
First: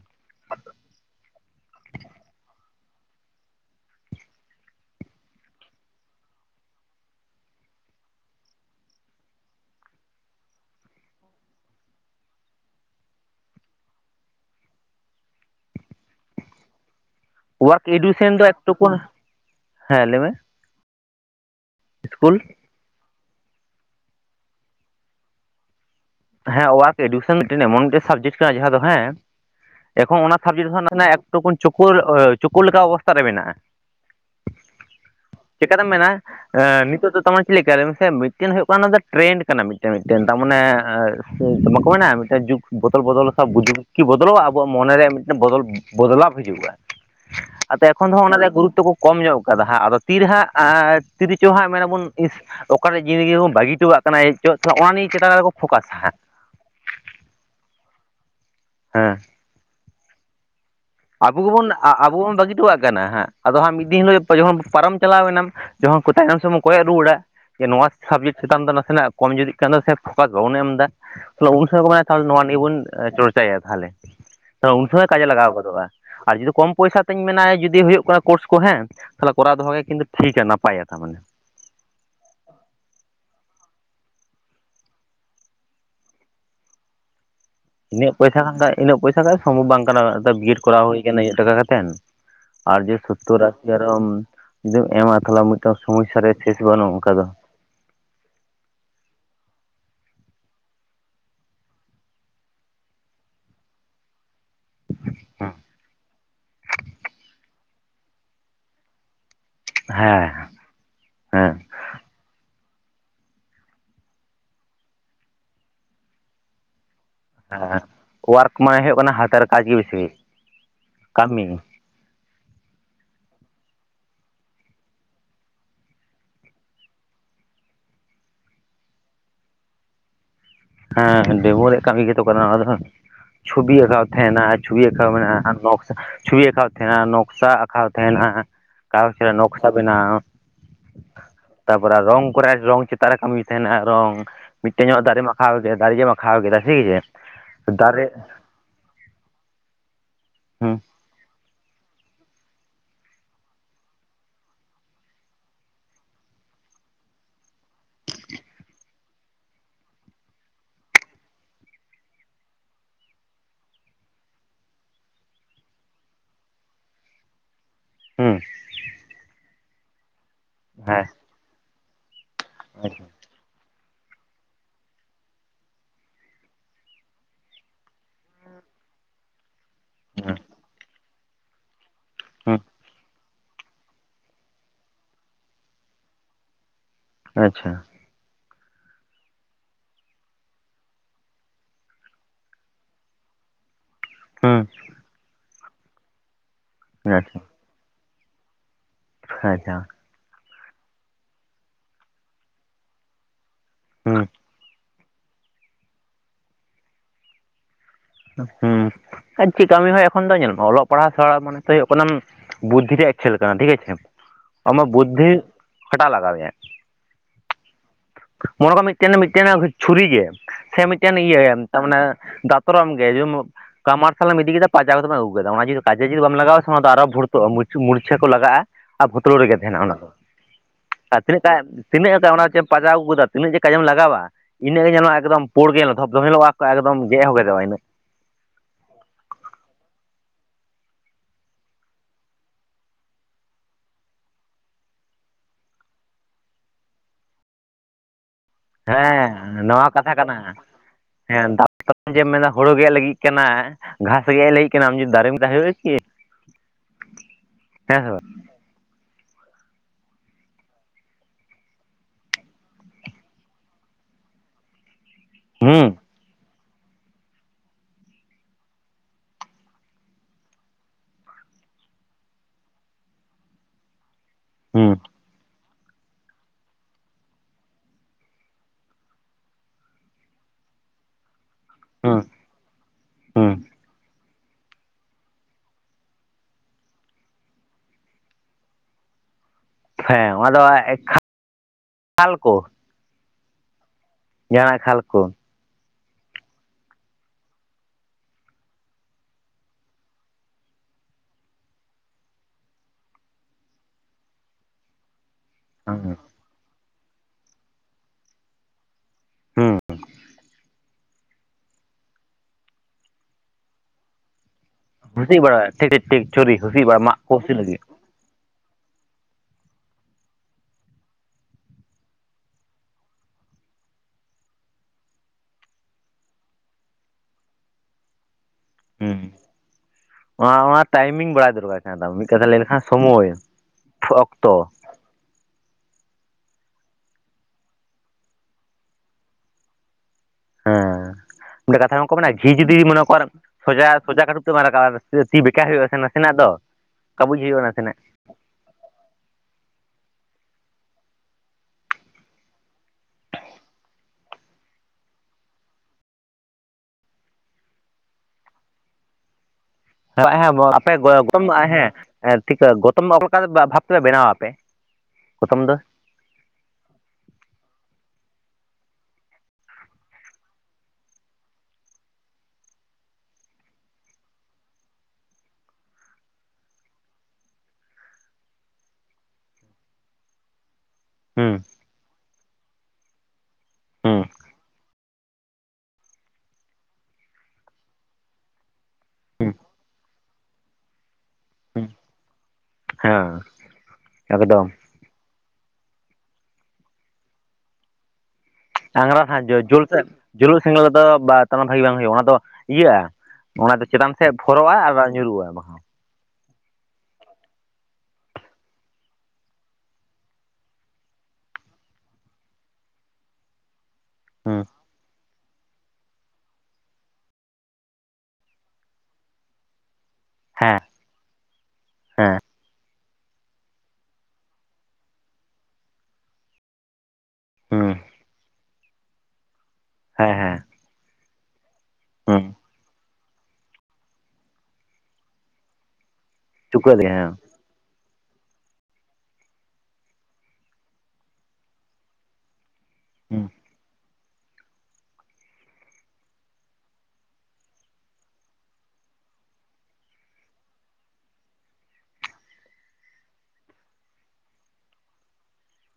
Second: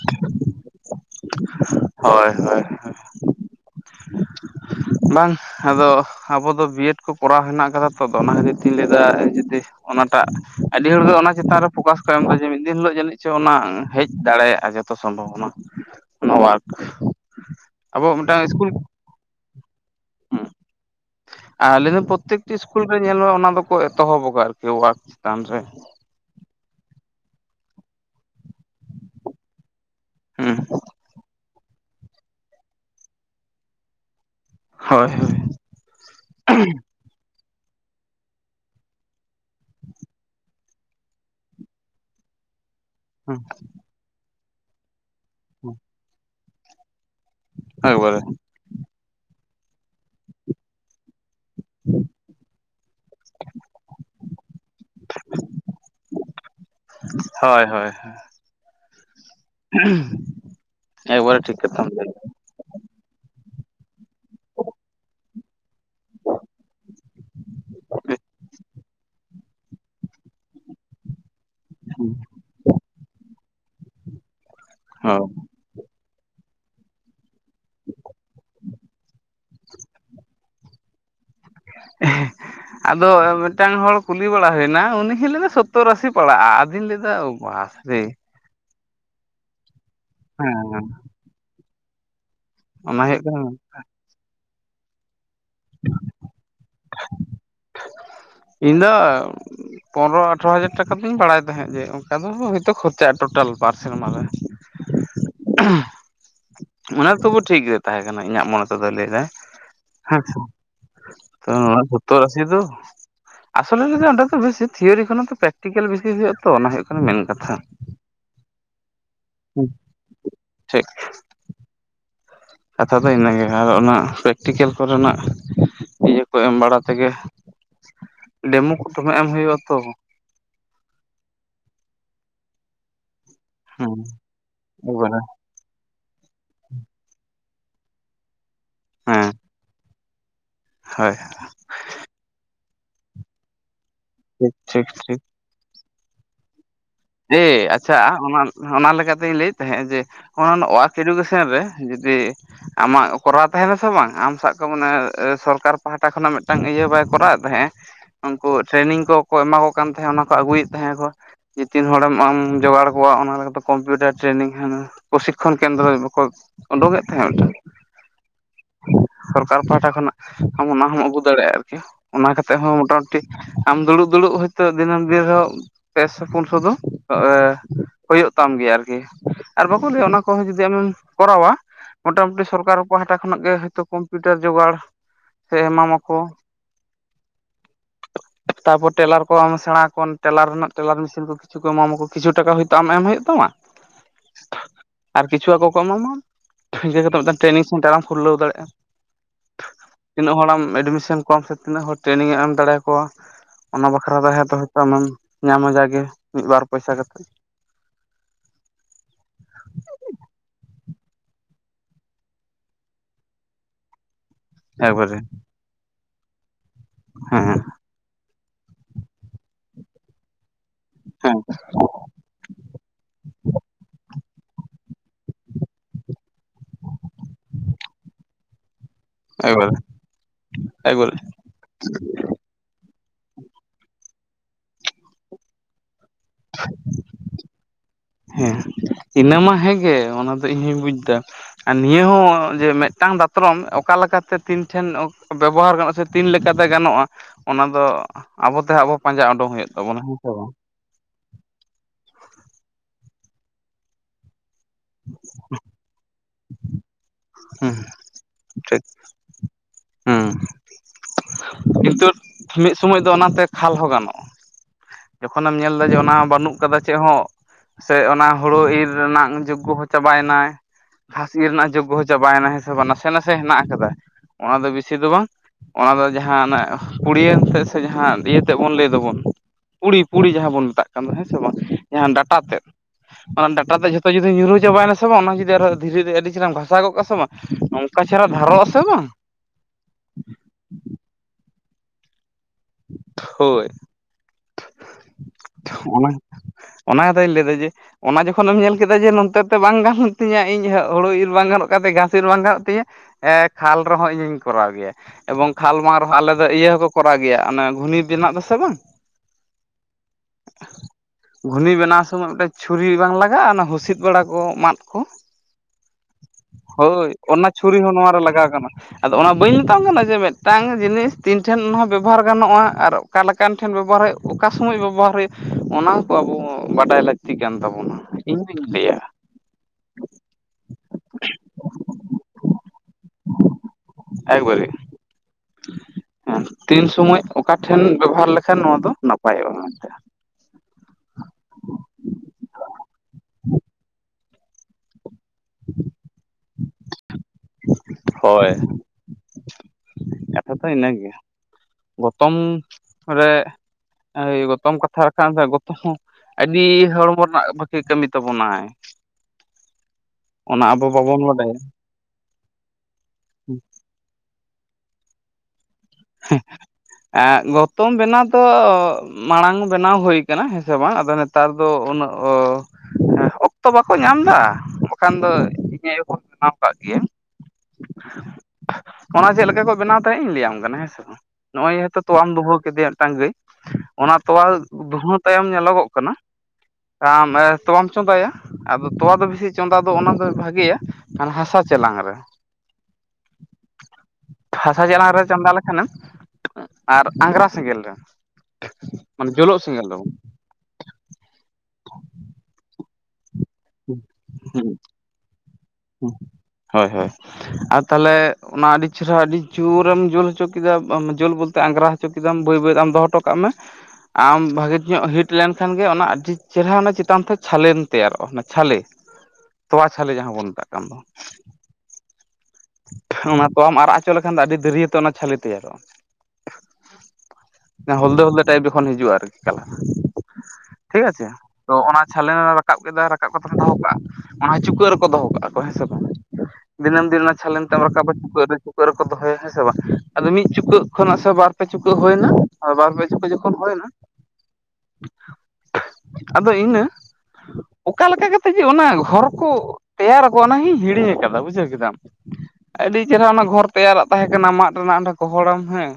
ᱦᱳᱭ ᱦᱳᱭ ᱵᱟᱝ ᱟᱫᱚ ᱟᱵᱚ ᱫᱚ ᱵᱤᱭᱮᱰ ᱠᱚ ᱠᱚᱨᱟᱣ ᱦᱮᱱᱟᱜ ᱟᱠᱟᱫᱟ ᱛᱚ ᱚᱱᱟ ᱠᱷᱟᱹᱛᱤᱨ ᱛᱤᱧ ᱞᱟᱹᱭᱫᱟ ᱡᱩᱫᱤ ᱚᱱᱟᱴᱟᱜ ᱟᱹᱰᱤ ᱦᱚᱲ ᱫᱚ ᱚᱱᱟ ᱪᱮᱛᱟᱱ ᱨᱮ ᱯᱷᱚᱠᱟᱥ ᱠᱚ ᱮᱢ ᱮᱫᱟ ᱡᱮ ᱢᱤᱫ ᱫᱤᱱ ᱦᱤᱞᱳᱜ ᱡᱟᱹᱱᱤᱡ ᱪᱚᱝ ᱚᱱᱟ ᱦᱮᱡ ᱫᱟᱲᱮᱭᱟᱜ ᱡᱚᱛᱚ ᱥᱚᱢᱵᱷᱚᱵᱚᱱᱟ ᱚᱱᱟ ᱣᱟᱨᱠ ᱟᱨᱠ ᱮᱰᱩᱚᱱ ᱫᱚ ᱮᱴᱩ ᱠᱷᱚᱱ ᱦᱮᱸ [unintelligible] ᱟᱨ ᱟᱹᱞᱤᱧ ᱫᱚ ᱯᱨᱚᱛᱮᱠᱴᱤ ᱤᱥᱠᱩᱞ ᱨᱮ ᱧᱮᱞ ᱢᱮ ᱚᱱᱟ ᱫᱚᱠᱚ ᱮᱛᱚᱦᱚᱵᱚᱜ ᱟᱨᱠᱤ ᱚᱟᱨᱠ ᱪᱮᱛᱟᱱ ᱨᱮ ᱦᱮ ᱣᱟᱨᱠ ᱮᱰᱩᱮᱥ ᱮᱢᱚᱱ ᱥᱟᱵᱡᱮᱠᱴ ᱡᱟᱦᱟᱸ ᱫᱚ ᱦᱮᱸ ᱮᱠᱷᱚᱱ ᱚᱱᱟ ᱦᱩᱸ ᱥᱟᱵᱡᱮᱠᱴ ᱫᱚ ᱦᱟᱸᱜ ᱮᱠᱴᱩ ᱠᱚ ᱪᱩᱠᱩᱨ ᱪᱩᱠᱩᱞ ᱞᱮᱠᱟ ᱚᱵᱚᱥᱛᱟ ᱨᱮ ᱢᱮᱱᱟᱜᱼᱟ ᱦᱳᱭ [unintelligible] ᱪᱮᱠᱟᱛᱮᱢ ᱢᱮᱱᱟ ᱱᱤᱛᱚᱜ ᱫᱚ ᱛᱢᱟᱨ ᱪᱮᱫ ᱞᱮᱠᱟᱥᱮ ᱢᱤᱫᱴᱮᱱ ᱦᱩᱭᱩᱜ ᱠᱟᱱᱟ ᱚᱱᱟ ᱫᱚ ᱴᱨᱮᱱᱰ ᱠᱟᱱᱟ ᱢᱤᱫᱴᱮᱱ ᱢᱤᱫᱴᱮᱱ ᱛᱟᱨᱢᱟᱱᱮ ᱢᱟ ᱠᱚ ᱢᱮᱱᱟ ᱢᱤᱫᱴᱮᱱ ᱡᱩᱜᱽ ᱵᱚᱫᱚᱞ ᱵᱚᱫᱚᱞ ᱦᱳᱭ ᱥᱟᱶᱡᱩᱠ ᱠᱤ ᱵᱚᱫᱚᱞᱚᱜ ᱟᱵᱚᱣᱟᱜ ᱢᱚᱱᱮᱨᱮᱱ ᱵᱚᱫᱚᱞ ᱵᱚᱫᱞᱟᱣ ᱦᱤᱡᱩᱜᱼᱟ ᱟᱫᱚ ᱮᱠᱷᱚᱱ ᱫᱚ ᱮᱠᱵᱟᱨᱮ ᱦᱟᱸᱜ ᱚᱱᱟ ᱨᱮᱭᱟᱜ ᱜᱩᱨᱩᱛᱛᱚ ᱠᱚ ᱠᱚᱢ ᱧᱚᱜ ᱠᱟᱫᱟ ᱦᱟᱸᱜ ᱟᱫᱚ ᱛᱤᱨᱮ ᱦᱟᱸᱜ ᱛᱤᱨᱪᱚ ᱦᱟᱸᱜ ᱢᱮᱱᱟᱵᱚᱱ ᱚᱠᱟᱴᱟᱜ ᱡᱤᱱᱤᱥ ᱜᱮ ᱠᱚ ᱵᱟᱹᱜᱤ ᱦᱚᱴ ᱠᱟᱜ ᱠᱟᱱᱟ ᱦᱮᱡᱪ ᱠᱟᱱᱟ ᱚᱱᱟ ᱱᱤᱭᱟᱹ ᱪᱮᱛᱟᱱ ᱨᱮᱠᱚ ᱯᱷᱳᱠᱟᱥᱟ ᱦᱳᱭ ᱦᱳᱭ ᱦᱳᱭ ᱦᱮᱸ ᱦᱮᱸ [unintelligible] ᱟᱵᱚ ᱜᱮᱵᱚᱱ ᱟᱵᱚ ᱵᱚᱱ ᱵᱟᱹᱜᱤ ᱦᱚᱴᱚ ᱠᱟᱜ ᱠᱟᱱᱟ ᱦᱜ ᱟᱫᱚ ᱦᱟᱸᱜ ᱢᱤᱫ ᱫᱤᱱ ᱦᱤᱞᱳᱜ ᱡᱚᱠᱷᱚᱱ ᱯᱟᱨᱚᱢ ᱪᱟᱞᱟᱣᱱᱟ ᱡᱚᱠᱷᱚᱱ ᱠᱚ ᱛᱟᱭᱚᱢ ᱥᱚᱢᱚᱭ ᱠᱚᱭ ᱨᱩᱣᱟᱹᱲᱟ ᱡᱮ ᱱᱚᱣᱟ ᱠᱮᱫᱟ ᱥᱟᱵᱡᱮᱠᱴ ᱪᱮᱛᱟᱱ ᱫᱚ ᱱᱟᱥᱮᱱᱟᱜ ᱠᱚᱢ ᱡᱩᱫᱤ ᱪ ᱠᱟᱱ ᱥᱮ ᱯᱷᱯᱟ ᱜᱚᱲᱚᱱᱮ ᱮᱢ ᱮᱫᱟ [unintelligible] ᱩᱱ ᱥᱚᱢᱚᱭ ᱠᱚ ᱢᱮᱱᱟ [unintelligible] ᱱᱚᱣᱟ ᱱᱤᱭᱟᱹ ᱵᱩᱱ ᱮ ᱪᱚᱨᱪᱟᱭᱟ ᱛᱟᱦᱟᱞᱮ ᱛᱚ ᱩᱱ ᱥᱚᱢᱚᱭ ᱠᱟᱡᱮ ᱦᱳᱭ ᱞᱟᱜᱟᱣ ᱜᱚᱫᱚᱜᱼᱟ᱾ ᱟᱨ ᱡᱩᱫᱤ ᱠᱚᱢ ᱯᱚᱭᱥᱟ ᱛᱤᱧ ᱢᱮᱱᱟᱭᱟ ᱠᱚᱢ ᱯᱩᱭᱥᱟᱹ ᱛᱤᱧ ᱢᱮᱱᱟ ᱡᱩᱫᱤ ᱦᱩᱭᱩᱜ ᱠᱟᱱᱟ ᱠᱳᱨᱥ ᱠᱚ ᱦᱮᱸ ᱛᱟᱦᱚᱞᱮ ᱠᱚᱨᱟᱣ ᱫᱚᱦᱚ ᱜᱮ ᱠᱤᱱᱛᱩ ᱯᱦᱤᱨᱤᱛᱮ ᱱᱟᱯᱟᱭᱟ ᱛᱟᱨᱢᱟᱱᱮ ᱦ [unintelligible] ᱟᱫᱚ ᱢᱤᱫᱴᱟᱝ ᱦᱚᱲ ᱠᱩᱞᱤ ᱵᱟᱲᱟ ᱦᱩᱭᱱᱟ ᱩᱱᱤ ᱦᱤᱞ ᱞᱟᱹᱭᱟ ᱥᱚᱛᱛᱚᱨᱥᱤᱮ ᱯᱟᱲᱟᱜᱼᱟ ᱟᱫᱚᱧ ᱞᱟᱹᱭᱟ ᱩᱵᱷᱟᱥ ᱤᱱᱟᱹᱜ ᱯᱚᱭᱥᱟ ᱠᱷᱟᱱ ᱤᱱᱟᱹᱜ ᱯᱚᱭᱥᱟ ᱥᱚᱢᱵᱷᱚᱵ ᱵᱟᱝ ᱠᱟᱱᱟ ᱵᱤᱴ ᱦᱮᱸ ᱠᱚᱨᱟᱣ ᱦᱩᱭ ᱟᱠᱟᱱᱟ ᱤᱧᱟᱹᱜ ᱴᱟᱠᱟ ᱠᱟ ᱠᱟᱛᱮᱮᱫ ᱟᱨ ᱡᱤ ᱚᱱᱟ ᱦᱩᱭᱩᱜ ᱥᱳᱛᱚᱨ ᱠᱟᱱᱟ ᱟᱥᱤ ᱦᱟᱡᱟᱨ ᱡᱩᱫᱤᱢ ᱮᱢᱟ ᱛᱟᱦᱞᱮ ᱥᱚᱢᱚᱥᱥᱟ ᱨᱮ ᱵᱮᱥ ᱵᱟᱹᱱᱩᱜᱼᱟ ᱚᱱᱠᱟ ᱫᱚ ᱤᱧᱫᱚ ᱯᱚᱱᱨᱚ ᱟᱴᱷᱨᱚ ᱦᱟᱡᱟᱨ ᱴᱟᱠᱟ ᱫᱚᱧ ᱵᱟᱲᱟᱭ ᱛᱟᱦᱮᱸᱫ ᱡᱮ ᱚᱱᱠᱟ ᱫᱚ ᱦᱳᱭᱛᱳ ᱠᱷᱚᱨᱪᱟᱜᱼᱟ ᱴᱳᱴᱟᱞ ᱯᱟᱨ ᱥᱮᱨᱢᱟ ᱨᱮ ᱚᱱᱟ ᱛᱚᱵᱚ ᱴᱷᱤᱠ ᱜᱮ ᱛᱟᱦᱮᱸᱠᱟᱱᱟ ᱤᱧᱟᱹᱜ ᱢᱚᱱᱮ ᱛᱮᱫᱚᱭ ᱞᱟᱹᱭᱫᱟᱭ ᱦᱮᱸ ᱥᱮ, ᱦᱮᱸ ᱛᱚ ᱥᱳᱛᱛᱳᱨ ᱟᱥᱤ ᱫᱚ ᱟᱥᱚᱞᱮ ᱨᱮ ᱚᱸᱰᱮ ᱫᱚ ᱵᱮᱥᱤ [unintelligible] ᱛᱷᱤᱭᱳᱤ ᱠᱷᱚᱱ ᱯᱨᱟᱠᱴᱤᱠᱮᱞ ᱵᱮᱥᱤ ᱦᱩᱭᱩᱜᱼᱟ ᱛᱚ ᱚᱱᱟ ᱦᱩᱭᱩᱜ ᱠᱟᱱᱟ ᱢᱮᱱ ᱠᱟᱛᱷᱟ ᱦᱮᱸ ᱳᱣᱟᱨ ᱢᱟᱱᱮ ᱦᱩᱭᱩᱜ ᱠᱟᱱᱟ ᱦᱟᱛᱮᱨ ᱠᱟᱡᱽ ᱜᱮ ᱵᱮᱥᱤ ᱴᱷᱤᱠ ᱠᱟᱹᱢᱤ᱾ ᱠᱟᱛᱷᱟ ᱫᱚ ᱤᱱᱟᱹᱜᱮ ᱟᱨ ᱚᱱᱟ ᱯᱨᱮᱠᱴᱤᱠᱮᱞ ᱠᱚᱨᱮᱱᱟᱜ ᱤᱭᱟᱹ ᱠᱚ ᱮᱢ ᱵᱟᱲᱟ ᱛᱮᱜᱮ ᱰᱮᱢᱳ ᱠᱩ ᱫᱚᱢᱮ ᱮᱢ ᱦᱩᱭᱩᱜᱼᱟ ᱛᱚ᱾ ᱦᱮᱸ, ᱰᱮᱢᱳ ᱨᱮᱭᱟᱜ ᱠᱟᱹᱢᱤ ᱜᱮᱛᱚ ᱠᱟᱱᱟ ᱱᱚᱣᱟ ᱫᱚ ᱦᱟᱸᱜ᱾ ᱪᱷᱩᱵᱤ ᱦᱮᱸ ᱟᱸᱠᱟᱣ ᱛᱮᱦᱮᱱᱟ ᱟ ᱪᱷᱩᱵᱤ ᱟᱸᱠᱟᱣ ᱮᱠᱵᱟᱨᱮ ᱢᱮᱱᱟᱜᱼᱟ ᱱᱚᱠᱥᱟ ᱪᱷᱚᱵᱤ ᱟᱸᱠᱟᱣ ᱛᱟᱦᱮᱱᱟ ᱱᱚᱠᱥᱟ ᱟᱸᱠᱟᱣ ᱛᱟᱦᱮᱱᱟ ᱦᱮᱸ ᱨᱮ ᱱᱚᱠᱥᱟ ᱵᱮᱱᱟᱣ ᱦᱳᱭ᱾ ᱛᱟᱯᱚᱨᱮ ᱨᱚᱝ ᱠᱚᱨᱮ ᱨᱚᱝ ᱪᱮᱛᱟᱱ ᱨᱮ ᱠᱟᱹᱢᱤ ᱛᱟᱦᱮᱱᱟ ᱨᱚᱝ ᱴᱷᱤᱠ ᱢᱤᱫᱴᱮᱱ ᱴᱷᱤᱠ ᱧᱚᱜ ᱴᱷᱤᱠ ᱫᱟᱨᱮᱢ ᱟᱸᱠ ᱠᱷᱟᱣ ᱜᱮ ᱫᱟᱨᱮ ᱜᱮᱢ ᱟᱠᱷᱟᱣ ᱠᱮᱫᱟ ᱴᱷᱤ ᱜᱮ᱾ ᱮ ᱟᱪᱪᱷᱟ ᱚᱱᱟ ᱚᱱᱟᱛᱤᱧ ᱞᱟᱹᱭᱮᱫ᱾ ᱡᱮ ᱚᱱᱟ ᱦᱩᱸ ᱚᱭᱟᱨᱠ ᱮᱰᱩᱠᱮᱥᱚᱱ ᱨᱮ ᱡᱩᱫᱤ ᱟᱢᱟᱜ ᱠᱚᱨᱟᱣ ᱛᱟᱦᱮᱱᱟ ᱵᱟᱝ ᱟᱢ ᱥᱟᱵ ᱠᱟᱜ ᱢᱟᱱᱮ ᱥᱚᱨᱠᱟᱨ ᱯᱟᱦᱴᱟ ᱠᱷᱚᱱ ᱢᱤᱫᱴᱟᱝ ᱤᱭᱟᱹ ᱵᱟᱭ ᱠᱚᱨᱟᱣᱮᱫ ᱛᱟᱦᱮᱸᱫ ᱟ ᱩᱱᱠᱩ ᱴᱨᱮᱱᱤᱝ ᱠᱚᱠᱚ ᱮᱢᱟ ᱠᱚ ᱠᱟᱱ ᱛᱟᱦᱮᱸᱫ ᱚᱱᱟ ᱠᱚ ᱟᱹᱜᱩᱭᱮᱫ ᱛᱟᱦᱮᱸ ᱠᱚ᱾ ᱡᱮ ᱛᱤᱱ ᱦᱚᱲᱮᱢ ᱟᱢ ᱡᱚᱜᱟᱲ ᱠᱚᱣᱟ ᱚᱱᱟ ᱞᱮᱠᱟᱛᱮ ᱠᱚᱢᱯᱤᱭᱩᱴᱟᱨ ᱴᱨᱮᱱᱤᱝ ᱯᱨᱚᱥᱤᱠᱠᱷᱚᱱ ᱠᱮᱱᱫᱨᱚ ᱵᱟᱠᱚ᱾ ᱩᱰᱩᱠᱮᱫ ᱛᱟᱦᱮᱸᱫ ᱢᱤᱫᱴᱟᱹᱝ ᱦᱩᱸ ᱥᱚᱨᱠᱟᱨ ᱯᱟᱦᱴᱟ ᱠᱷᱚᱱᱟᱜ ᱚᱱᱟ ᱦᱚᱢ ᱦᱮᱸ ᱟᱪᱪᱷᱟ ᱟᱹᱜᱩ ᱫᱟᱲᱮᱭᱟᱜᱼᱟ ᱟᱨᱠᱤ ᱚᱱᱟ ᱠᱟᱛᱮ ᱦᱚᱸ ᱢᱳᱴᱟᱢᱚᱴᱤ ᱟᱢ ᱫᱩᱲᱩᱵ ᱫᱩᱲᱩᱵ ᱦᱚᱳᱭᱛᱳ ᱫᱤᱱᱟᱹᱢ ᱫᱤᱱ ᱦᱚᱸ ᱵᱮᱥ ᱯᱩᱱᱥᱚ ᱫᱚ ᱦᱩᱭᱩᱜ ᱛᱟᱢ ᱜᱮᱭᱟ ᱟᱨ ᱠᱤ ᱟᱨ ᱵᱟᱠᱚ ᱞᱟᱹᱭᱟ ᱚᱱᱟ ᱦᱩᱸ ᱠᱚᱦᱚᱸ ᱡᱩᱫᱤ ᱟᱢᱮᱢ ᱠᱚᱨᱟᱣᱼᱟ ᱢᱚᱴᱟᱢᱩᱴᱤ ᱥᱚᱨᱠᱟᱨ ᱯᱟᱦᱴᱟ ᱠᱷᱚᱱ ᱠᱷᱚᱱᱟᱜ ᱜᱮ ᱦᱳᱭᱛᱳ ᱠᱚᱢᱯᱤᱩᱴᱟᱨ ᱡᱚᱜᱟᱲ ᱥᱮ ᱮᱢᱟᱢᱟᱠᱚ ᱟᱪᱷᱟ᱾ ᱛᱟᱨᱯᱚᱨ ᱴᱮᱞᱟᱨ ᱠᱚ ᱟᱢ ᱥᱮᱬᱟᱠᱚᱣᱟ ᱴᱮᱞᱟᱨ ᱨᱮᱱᱟᱜ ᱴᱮᱞᱟᱨ ᱢᱮ ᱠᱤᱪᱷᱩ ᱮᱢᱟᱢᱟ ᱠᱚ ᱠᱤᱪᱷᱩ ᱴᱟᱠᱟ ᱦᱚᱭᱛᱚ ᱟᱢ ᱮᱢ ᱦᱩᱭᱩᱜ ᱛᱟᱢᱟ ᱦᱮᱸ ᱟᱨ ᱠᱤᱪᱷᱩ ᱟᱠᱚ ᱠᱚ ᱮᱢᱟᱢᱟ ᱤᱱᱠᱟᱹ ᱠᱟᱛᱮᱫ ᱢᱤᱫᱴᱟᱱ ᱴᱨᱮᱱᱤᱝ ᱥᱮᱱᱴᱟᱨ ᱮᱢ ᱠᱷᱩᱞᱟᱹᱣ ᱫᱟᱲᱮᱭᱟᱜᱼᱟ ᱦᱮᱸ ᱪᱚᱝ ᱛᱤᱱᱟᱹᱜ ᱦᱚᱲᱮᱢ ᱮᱰᱢᱤᱥᱮᱱ ᱠᱚᱣᱟᱥᱮ ᱥᱮ ᱛᱤᱱᱟᱹᱜ ᱦᱚᱲ ᱴᱨᱮᱱᱤᱝ ᱮᱢ ᱫᱟᱲᱮᱭᱟᱠᱚᱣᱟ ᱚᱱᱟ ᱵᱟᱠᱷᱨᱟ ᱦᱩᱸ ᱫᱚ ᱦᱮᱸ ᱛᱚ ᱦᱚᱭᱛᱚ ᱟᱢᱮᱢ ᱧᱟᱢᱟ ᱡᱟᱜ ᱜᱮ ᱢᱤᱫ ᱵᱟᱨ ᱯᱚᱭᱥᱟ ᱠᱟᱛᱮᱫ ᱦᱩᱸ ᱟᱨ ᱪᱮᱫ ᱠᱟᱹᱢᱤ ᱦᱚᱸ ᱮᱠᱷᱚᱱ ᱫᱚ ᱧᱮᱞᱚᱜᱼᱟ ᱚᱞᱚᱜ ᱯᱟᱲᱦᱟᱣ ᱥᱮᱲᱟ ᱢᱟᱱᱮ ᱛᱮ ᱦᱩᱭᱩᱜ ᱠᱟᱱᱟ ᱵᱩᱫᱽᱫᱷᱤ ᱨᱮᱭᱟᱜ ᱠᱷᱮᱞ ᱠᱟᱱᱟ ᱴᱷᱤᱠ ᱟᱪᱷᱮ ᱟᱢᱟᱜ ᱮᱠᱵᱟᱨᱮ ᱵᱩᱫᱽᱫᱷᱤ ᱠᱷᱟᱴᱟᱣ ᱞᱟᱜᱟᱣ ᱟ ᱦᱮᱸ-ᱦᱮᱸ ᱢᱚᱱᱮ ᱠᱚ ᱢᱤᱫᱴᱮᱱ ᱢᱤᱫᱴᱮᱱ ᱪᱷᱩᱨᱤ ᱜᱮ ᱥᱮ ᱢᱤᱫᱴᱮᱱ ᱦᱮᱸ ᱤᱭᱟᱹ ᱛᱟᱨ ᱢᱟᱱᱮ᱾ ᱫᱟᱛᱚᱨᱚᱢ ᱜᱮ ᱡᱢ ᱠᱟᱢᱟᱨ ᱥᱟᱞᱮᱢ ᱤᱫᱤ ᱠᱮᱫᱟ ᱯᱟᱡᱟᱣ ᱠᱟᱛᱮᱢ ᱟᱹᱜᱩ ᱠᱮᱫᱟ ᱚᱱᱟ ᱡᱚᱫᱤ ᱠᱟᱡᱮ ᱡᱩᱫᱤ ᱠᱟᱡᱮ ᱡᱩᱫᱤ ᱵᱟᱢ ᱞᱟᱜᱟᱣᱟ ᱥᱮ ᱚᱱᱟ ᱫᱚ ᱟᱫᱚ ᱵᱷᱩᱲᱛᱚᱜᱼᱟ ᱢᱩ ᱢᱩᱨᱪᱷᱟᱹ ᱠᱚ ᱞᱟᱜᱟᱼᱟ ᱟᱨ ᱵᱷᱚᱛᱞᱳ ᱨᱮᱜᱮ ᱮᱠᱵᱟᱨᱮ ᱛᱟᱦᱮᱱᱟ ᱚᱱᱟ ᱫᱚ ᱮᱠᱵᱟᱨᱮ ᱟᱨ ᱛᱤᱱᱟᱹᱜ ᱫᱟᱜ ᱛᱤᱱᱟᱹᱜᱮ ᱫᱟᱜ ᱚᱱᱟ ᱯᱟᱸᱡᱟᱣ ᱟᱹᱜᱩ ᱟᱠᱟᱫᱟ ᱛᱤᱱᱟᱹᱜ ᱡᱮ ᱠᱟᱡᱮᱢ ᱞᱟᱜᱟᱣ ᱟ ᱤᱱᱟᱹᱜ ᱜᱮ ᱧᱮᱞᱢᱮ ᱮᱠᱫᱚᱢ ᱯᱩᱬ ᱜᱮ ᱧᱮᱞᱚᱜ-ᱟ ᱫᱷᱚᱯ ᱫᱷᱚᱯ ᱧᱮᱞᱚᱜ-ᱟ ᱮᱠᱫᱚᱢ ᱜᱮᱫ ᱦᱚᱸ ᱜᱮᱫᱚᱜ ᱤᱱᱟᱹᱜ ᱦᱮᱸ ᱤᱱᱟᱹ ᱢᱟ ᱦᱮᱸᱜᱮ ᱚᱱᱟ ᱫᱚ ᱤᱧ ᱦᱚᱧ ᱵᱩᱡ ᱮᱫᱟ ᱟᱨ ᱱᱤᱭᱟᱹ ᱦᱚᱸ ᱡᱮ ᱢᱤᱫᱴᱟᱝ ᱫᱟᱛᱨᱚᱢ ᱚᱠᱟ ᱞᱮᱠᱟᱛᱮ ᱛᱤᱱ ᱴᱷᱮᱱ ᱵᱮᱵᱚᱦᱟᱨ ᱜᱟᱱᱚᱜᱼᱟ ᱥᱮ ᱛᱤᱱ ᱞᱮᱠᱟᱛᱮ ᱜᱟᱱᱚᱜᱼᱟ ᱚᱱᱟ ᱫᱚ ᱟᱵᱚ ᱛᱮ ᱦᱟᱸᱜ ᱟᱵᱚ ᱯᱟᱸᱡᱟ ᱩᱰᱩᱠ ᱦᱮᱸ ᱦᱩᱭᱩᱜ ᱱᱚᱣᱟ ᱛᱟᱵᱚᱱᱟ ᱠᱟᱛᱷᱟ ᱦᱮᱸ ᱥᱮ ᱠᱟᱱᱟ ᱵᱟᱝ ᱦᱮᱸ ᱫᱟ ᱡᱮᱢ ᱢᱮᱫᱟ [inaudible] ᱦᱩᱲᱩ ᱜᱮᱫ ᱞᱟᱹᱜᱤᱫ ᱠᱟᱱᱟ ᱜᱷᱟᱥ ᱜᱮᱫ ᱞᱟᱹᱜᱤᱫ ᱤᱢ ᱡ ᱫᱟᱨᱤᱢ ᱠᱟᱹᱟᱦᱮ ᱦᱩᱭᱩᱜ ᱠᱤ ᱦᱮᱸ ᱥᱮ ᱵᱟᱝ ᱴᱷᱤᱠ ᱦᱮᱸ ᱠᱤᱱᱛᱩ ᱢᱤᱫ ᱥᱚᱢᱚᱭ ᱫᱚ ᱚᱱᱟᱛᱮ ᱠᱷᱟᱞ ᱦᱚᱸ ᱜᱟᱱᱚᱜᱼᱟ ᱡᱚᱠᱷᱚᱱᱮᱢ ᱧᱮᱞ ᱦᱩᱸ ᱮᱫᱟ ᱡᱮ ᱚᱱᱟ ᱵᱟᱹᱱᱩᱜ ᱛᱚᱵᱮ ᱪᱮᱫ ᱦᱚᱸ ᱥᱮ ᱚᱱᱟ ᱦᱩᱲᱳ ᱤᱨ ᱨᱮᱱᱟᱜ ᱡᱳᱜᱽᱜᱚ ᱦᱚᱸ ᱪᱟᱵᱟᱭᱮᱱᱟ ᱦᱟᱥᱤ ᱨᱮᱱᱟᱜ ᱡᱩᱜᱚ ᱦᱚᱸ ᱪᱟᱵᱟ ᱮᱱᱟ ᱦᱮᱥᱮ ᱵᱟᱝ ᱱᱟᱥᱮ ᱱᱟᱥᱮ ᱦᱮᱱᱟᱜ ᱠᱟᱫᱟ ᱚᱱᱟ ᱫᱚ ᱵᱤᱥᱤ ᱦᱩᱸ ᱫᱚ ᱵᱟᱝ ᱚᱱᱟ ᱫᱚ ᱡᱟᱦᱟᱸᱱᱟᱜ ᱠᱩᱲᱤᱭᱟᱹ ᱛᱮᱫ ᱥᱮ ᱡᱟᱦᱟᱸ ᱤᱭᱟᱹ ᱛᱮᱫ ᱵᱚᱱ ᱞᱟᱹᱭ ᱫᱟᱵᱚᱱ ᱠᱩᱲᱤ ᱯᱩᱲᱤ ᱡᱟᱦᱟᱸ ᱵᱚᱱ ᱢᱮᱛᱟᱜ ᱠᱟᱱ ᱫᱚ ᱦᱮᱸ ᱥᱮ ᱵᱟᱝ ᱡᱟᱦᱟᱸ ᱦᱩᱸ ᱰᱟᱴᱟ ᱛᱮᱫ᱾ ᱦᱩᱸ ᱚᱱᱟ ᱰᱟᱴᱟ ᱛᱮ ᱡᱷᱚᱛᱚ ᱡᱩᱫᱤ ᱧᱩᱨᱩ ᱪᱟᱵᱟᱭᱱᱟ ᱥᱮ ᱵᱟᱝ ᱚᱱᱟ ᱡᱩᱤ ᱟᱨ ᱫᱷᱤᱨᱤ ᱟᱹᱰᱤ ᱪᱮᱷᱨᱟᱢ ᱜᱷᱟᱥᱟᱣ ᱜᱚᱜᱞᱫ ᱠᱟᱜ-ᱟ ᱥᱮ ᱵᱟᱝ ᱱᱚᱝᱠᱟ ᱪᱮᱦᱨᱟ ᱫᱷᱟᱨᱚᱜ-ᱟᱥᱮ ᱵᱟᱝ ᱦᱮᱸ ᱚᱱᱟ ᱫᱚ ᱮᱠᱷᱟᱞ ᱮᱠᱷᱟᱞ ᱠᱚ ᱦᱳᱭ ᱡᱟᱸᱦᱟᱱᱟᱜ ᱠᱷᱟᱞ ᱠᱚ ᱦᱚᱸᱜ-ᱚᱱᱟ, ᱚᱱᱟ ᱠᱟᱛᱷᱟᱧ ᱞᱟᱹᱭᱫᱟ ᱡᱮ ᱚᱱᱟ ᱡᱚᱠᱷᱚᱱᱮᱢ ᱧᱮᱞ ᱠᱮᱫᱟ ᱡᱮ ᱱᱚᱛᱮ ᱛᱮ ᱵᱟᱝ ᱜᱟᱱᱚᱜ ᱛᱤᱧᱟᱹ ᱤᱧ ᱦᱩᱲᱩ ᱤᱨ ᱵᱟᱝ ᱜᱟᱱᱚᱜ ᱜᱷᱟᱥ ᱤᱨ ᱵᱟᱝ ᱜᱟᱱᱚᱜ ᱛᱤᱧᱟᱹ ᱦᱮᱸ ᱠᱷᱟᱞ ᱨᱮᱦᱚᱸ ᱤᱧᱤᱧ ᱠᱚᱨᱟᱣ ᱜᱮᱭᱟ ᱮᱵᱚᱝ ᱠᱷᱟᱞ ᱵᱟᱝ ᱦᱩᱸ ᱨᱮᱦᱚᱸ ᱟᱞᱮ ᱫᱚ ᱤᱭᱟᱹ ᱦᱚᱸᱠᱚ ᱠᱚᱨᱟᱣ ᱜᱮᱭᱟ ᱚᱱᱮ ᱜᱷᱩᱱᱤ ᱵᱮᱱᱟᱜ ᱫᱚᱥᱮ ᱵᱟᱝ ᱦᱩᱸ ᱜᱷᱩᱱᱤ ᱵᱮᱱᱟᱣ ᱥᱚᱢᱚᱭ ᱢᱤᱫᱴᱮᱱ ᱪᱷᱩᱨᱤ ᱵᱟᱝ ᱞᱟᱜᱟᱜᱼᱟ ᱚᱱᱟ ᱦᱩᱸᱤᱫ ᱵᱮᱲᱟ ᱠᱚ ᱢᱟᱫ ᱦᱮᱸ, ᱦᱩᱸᱥᱤᱫ ᱵᱟᱲᱟ ᱴᱷᱤᱠ ᱴᱷᱤᱠ ᱴᱷᱤᱠ ᱪᱷᱩᱨᱤ ᱦᱩᱸᱥᱤᱫ ᱵᱟᱲᱟ ᱦᱳᱭ ᱢᱟᱜ ᱠᱚ ᱚᱱᱱᱟ ᱦᱩᱸᱥᱤᱫ ᱪᱷᱩᱨᱤ ᱞᱟᱹᱜᱤᱫ ᱦᱚᱸ ᱱᱚᱣᱟ ᱨᱮ ᱞᱟᱜᱟᱣ ᱠᱟᱱᱟ ᱟᱫᱚ ᱚᱱᱟ ᱵᱟᱹᱧ ᱢᱮᱛᱟᱢ ᱠᱟᱱᱟ ᱡᱮ ᱢᱤᱫᱴᱟᱝ ᱡᱤᱱᱤᱥ ᱛᱤᱱ ᱴᱷᱮᱱ ᱵᱮᱵᱷᱟᱨ ᱵᱮᱵᱚᱦᱟᱨ ᱜᱟᱱᱚᱜᱼᱟ ᱟᱨ ᱚᱠᱟ ᱞᱮᱠᱟᱱ ᱴᱷᱮᱱ ᱵᱮᱵᱚᱦᱟᱨ ᱦᱩᱭᱩᱜᱼᱟ ᱚᱠᱟ ᱥᱚᱢᱚᱭ ᱵᱮᱵᱚᱦᱟᱨ ᱦᱩᱭᱩᱜᱼᱟ ᱚᱱᱟ ᱠᱚ ᱟᱵᱚ ᱵᱟᱰᱟᱭ ᱞᱟᱹᱠᱛᱤ ᱞᱟᱹᱠᱛᱤ ᱠᱟᱱ ᱛᱟᱵᱚᱱᱟ ᱤᱧᱫᱩᱧ ᱞᱟᱹᱭᱟ ᱦᱩᱸ ᱚᱱᱟ ᱴᱟᱭᱤᱢᱤᱝ ᱵᱟᱲᱟᱭ ᱫᱚᱨᱠᱟᱨ ᱠᱟᱱ ᱡᱟᱢᱟ ᱢᱤᱫ ᱠᱟᱛᱷᱟ ᱞᱟᱹᱭ ᱞᱮᱠᱷᱟᱱ ᱥᱚᱢᱚᱭ, ᱚᱠᱛᱚ ᱦᱮᱸ ᱛᱤᱱ ᱥᱚᱢᱚᱭ ᱚᱠᱟ ᱴᱷᱮᱱ ᱵᱮᱵᱚᱦᱟᱨ ᱞᱮᱠᱷᱟᱱ ᱱᱚᱣᱟ ᱫᱚ ᱱᱟᱯᱟᱭᱚᱜᱼᱟ, ᱢᱮᱱᱛᱮ ᱦᱮᱸ ᱢᱤᱫᱴᱮᱡ ᱠᱟᱛᱷᱟ ᱵᱟᱝᱠᱚ ᱢᱮ ᱜᱷᱤ ᱡᱩᱫᱤ ᱢᱚᱱᱮ ᱠᱚᱨ ᱥᱚᱡᱟ, ᱥᱚᱡᱟ ᱠᱴᱩᱵ ᱛᱮ ᱵᱟᱝ ᱨᱟᱠᱟᱵ-ᱟ ᱛᱤ ᱵᱮᱠᱟ ᱦᱩᱭᱩᱜᱼᱟ ᱥᱮ ᱱᱟᱥᱮᱱᱟᱜ ᱫᱚ, ᱠᱟᱵᱩᱡᱽ ᱦᱩᱭᱩᱜᱼᱟ ᱱᱟᱥᱮᱱᱟᱜ ᱦᱳᱭ ᱠᱟᱛᱷᱟ ᱫᱚ ᱤᱱᱟᱹ ᱜᱮᱭᱟ ᱜᱚᱛᱚᱢ ᱨᱮ ᱦᱳᱭ ᱜᱚᱛᱚᱢ ᱠᱟᱛᱷᱟ ᱨᱟᱠᱟᱵ ᱮᱱᱠᱷᱟᱱ ᱜᱚᱛᱚᱢ ᱦᱚᱸ ᱟᱹᱰᱤ ᱦᱚᱲᱢᱚ ᱨᱮᱱᱟᱜ ᱵᱷᱟᱹᱜᱤ ᱠᱟᱹᱢᱤ ᱛᱟᱵᱚᱱᱟᱭ ᱦᱮ ᱦᱮᱸ ᱚᱱᱟ ᱟᱵᱚ ᱟᱯᱮ ᱵᱟᱵᱚᱱ ᱜᱚᱛᱚᱢ ᱵᱟᱰᱟᱭᱟ ᱦᱮᱸ ᱴᱷᱤᱠᱟᱹ ᱜᱚᱛᱚᱢ ᱚᱠᱟ ᱞᱮᱠᱟ ᱵᱷᱟᱵ ᱛᱮᱯᱮ ᱵᱮᱱᱟᱣᱟᱯᱮ, ᱜᱚᱛᱚᱢ ᱫᱚ ᱦᱮᱸ ᱮᱸᱜᱻ ᱜᱚᱛᱚᱢ ᱵᱮᱱᱟᱣ ᱫᱚ ᱢᱟᱲᱟᱝ ᱵᱮᱱᱟᱣ ᱦᱩᱭ ᱠᱟᱱᱟ, ᱦᱮᱸ ᱥᱮ ᱵᱟᱝ ᱟᱫᱚ ᱱᱤᱛ ᱱᱮᱛᱟᱨ ᱫᱚ ᱩᱱᱟᱹᱜ ᱚᱠᱛᱚ ᱵᱟᱠᱚ ᱧᱟᱢᱫᱟ, ᱵᱟᱠᱷᱟᱱ ᱫᱚ ᱤᱧ ᱟᱭᱳ ᱚᱱᱟ ᱠᱚ ᱵᱮᱱᱟᱣ ᱠᱟᱜ ᱜᱮᱭᱟᱭ ᱚᱱᱟ ᱪᱮᱫᱮᱠᱟ ᱠᱚ ᱵᱮᱱᱟᱣ ᱛᱟᱦᱮᱸᱜ ᱤᱧᱤᱧ ᱞᱟᱹᱭᱟᱢ ᱠᱟᱱᱟ ᱦᱮᱸ ᱥᱮ ᱦᱩᱸ ᱱᱚᱜᱼᱚᱭ ᱦᱚᱭᱛᱳ ᱛᱚᱣᱟᱢ ᱫᱚᱦᱚ ᱠᱮᱫᱮᱭᱟ ᱢᱤᱫᱴᱟᱝ ᱜᱟᱹᱭ ᱚᱱᱟ ᱦᱩᱸ ᱛᱚᱣᱟ ᱫᱷᱩᱶᱟᱹ ᱛᱟᱭᱚᱢ, ᱧᱮᱞᱚᱜᱚᱜ ᱠᱟᱱᱟ ᱟᱢ ᱛᱚᱣᱟᱟᱢ ᱪᱚᱸᱫᱟᱭᱟ, ᱟᱫᱚ ᱛᱚᱣᱟ ᱫᱚ ᱵᱮᱥᱤ ᱦᱩᱸ ᱪᱚᱸᱫᱟ ᱫᱚ ᱚᱱᱟ ᱫᱚ ᱵᱷᱟᱜᱤᱭᱟ, ᱢᱟᱱᱮ ᱦᱟᱥᱟ ᱦᱩᱸ ᱪᱮᱞᱟᱝ ᱨᱮ, ᱦᱮᱸ ᱮᱠᱫᱚᱢ ᱦᱟᱥᱟ ᱪᱮᱞᱟᱝ ᱨᱮ ᱪᱚᱸᱫᱟ ᱞᱮᱠᱷᱟᱱ ᱮᱢ ᱟᱨ, ᱟᱜᱽᱨᱟ ᱥᱮᱸᱜᱮᱞ ᱨᱮ ᱢᱟᱱᱮ ᱟᱝᱜᱨᱟ ᱡᱳᱞᱳᱜ ᱡᱩᱞ ᱥᱮᱸᱜᱮᱞ ᱨᱮ ᱥᱮ ᱡᱩᱞᱩᱜ ᱥᱮᱸᱜᱮᱞ ᱨᱮ ᱫᱚ ᱵᱷᱟᱹᱜᱤ ᱵᱟᱝ ᱦᱩᱭᱩᱜᱼᱟ ᱚᱱᱟ ᱫᱚ ᱤᱭᱟᱹᱜᱼᱟ ᱚᱱᱟ ᱫᱚ ᱪᱮᱛᱟᱱ ᱥᱮᱫ ᱯᱷᱚᱨᱚᱜᱼᱟ ᱟᱨ ᱧᱩᱨᱩᱜᱼᱟ ᱵᱟᱠᱷᱟᱱ ᱦᱩᱸ, ᱦᱳᱭ ᱦᱳᱭ ᱟᱨ ᱛᱟᱞᱦᱮ ᱚᱱᱟᱻᱟᱹᱰᱤ ᱪᱮᱦᱨᱟ ᱟᱹᱰᱤ ᱡᱳᱨᱮᱢ ᱡᱩᱞ ᱦᱚᱪᱚ ᱠᱮᱫᱟ ᱡᱩᱞ ᱵᱚᱞᱛᱮ ᱟᱸᱜᱽᱨᱟ ᱦᱚᱪᱚ ᱠᱮᱫᱟᱢ ᱵᱟᱹᱭ ᱵᱟᱹᱭ ᱟᱢ ᱫᱚᱦᱚ ᱦᱚᱴᱚ ᱠᱟᱜ ᱢᱮ ᱟᱢ ᱦᱮᱸ ᱵᱷᱟᱜᱤ ᱧᱚᱜ ᱦᱤᱴ ᱞᱮᱱᱠᱷᱟᱱ ᱜᱮ, ᱚᱱᱟ ᱟᱹᱰᱤ ᱪᱮᱨᱦᱨᱟ ᱪᱮᱛᱟᱱ ᱛᱮ ᱪᱷᱟᱞᱮᱢ ᱛᱮᱭᱟᱨᱚᱜᱼᱟ᱾ ᱪᱷᱟᱞᱮ, ᱛᱚᱣᱟ ᱪᱷᱟᱞᱮ ᱡᱟᱦᱟᱸ ᱵᱚᱱ ᱢᱮᱛᱟᱜ ᱦᱮᱸ ᱠᱟᱱ ᱫᱚ ᱦᱮᱸ ᱚᱱᱟ ᱛᱳᱣᱟᱢ ᱟᱨᱟᱜ ᱦᱚᱪᱚ ᱞᱮᱠᱷᱟᱱ ᱫᱚ ᱟᱹᱰᱤ ᱫᱟᱹᱨᱭᱟᱹᱛ ᱚᱱᱟ ᱪᱷᱟᱹᱞᱮ ᱛᱮᱭᱟᱨᱚᱜᱼᱟ᱾ ᱦᱩᱸ ᱚᱱᱟ ᱦᱚᱞᱫᱟᱹ ᱦᱚᱞᱫᱟᱹ ᱴᱟᱭᱤᱯ ᱡᱚᱠᱷᱚᱱ ᱦᱤᱡᱩᱜᱼᱟ ᱟᱨᱠᱤ ᱠᱟᱞᱟᱨ, ᱦᱮᱸ ᱦᱮᱸ ᱴᱷᱤᱠ ᱟᱪᱷᱮ ᱛᱚ ᱚᱱᱟ ᱪᱷᱟᱞᱮ ᱦᱩᱸ ᱨᱟᱠᱟᱵ ᱠᱮᱫᱟᱭ ᱨᱟᱠᱟᱵ ᱠᱟᱛᱮ ᱫᱚᱦᱚ ᱠᱟᱜᱼᱟ ᱚᱱᱟ ᱪᱩᱠᱟᱹᱜ ᱨᱮᱠᱚ ᱫᱚᱦᱚ ᱠᱟᱜᱼᱟ ᱠᱚ ᱦᱮᱸ ᱥᱮ ᱵᱟᱝ ᱪᱩᱠᱟᱹᱜ ᱫᱤᱱᱟᱹᱢ ᱜᱮ ᱫᱤᱱ ᱦᱮᱸ ᱨᱮᱱᱟᱜ ᱛᱷᱟᱞᱮᱱᱛᱮᱢ ᱨᱟᱠᱟᱵᱟ ᱪᱩᱠᱟᱹᱜ ᱨᱮ ᱪᱩᱠᱟᱹᱜ ᱨᱮᱠᱚ ᱫᱚᱦᱚᱭᱟ ᱦᱮᱸ ᱥᱮ ᱵᱟᱝ ᱟᱫᱚ ᱢᱤᱫ ᱪᱩᱠᱟᱹᱜ ᱠᱷᱚᱱᱟᱜ ᱥᱮ ᱵᱟᱨ ᱯᱮ ᱪᱩᱠᱟᱹᱜ ᱦᱩᱭᱮᱱᱟ ᱵᱟᱨ ᱯᱮ ᱪᱩᱠᱟᱹᱜ ᱦᱩᱸ ᱡᱚᱠᱷᱚᱱ ᱦᱚᱭᱮᱱᱟ ᱟᱫᱚ ᱤᱱᱟᱹ ᱚᱠᱟᱞᱮᱠᱟ ᱠᱟᱛᱮ ᱡᱮ ᱚᱱᱟ ᱦᱚᱨ ᱠᱚ ᱛᱮᱭᱟᱨ ᱟᱠᱚ ᱚᱱᱟ ᱦᱩᱧ ᱦᱤᱲᱤᱧᱠᱟᱫᱟ ᱵᱩᱡᱷᱟᱹᱣ ᱠᱮᱫᱟᱢ ᱟᱹᱰᱤ ᱪᱮᱦᱨᱟ ᱚᱱᱟ ᱜᱷᱚᱨ ᱛᱮᱭᱟᱨᱟᱜ ᱛᱟᱦᱮᱸ ᱠᱟᱱᱟ ᱢᱟᱫ ᱨᱮᱭᱟᱜ ᱚᱱᱟ ᱜᱚᱦᱚᱲᱟᱢ ᱦᱮᱸ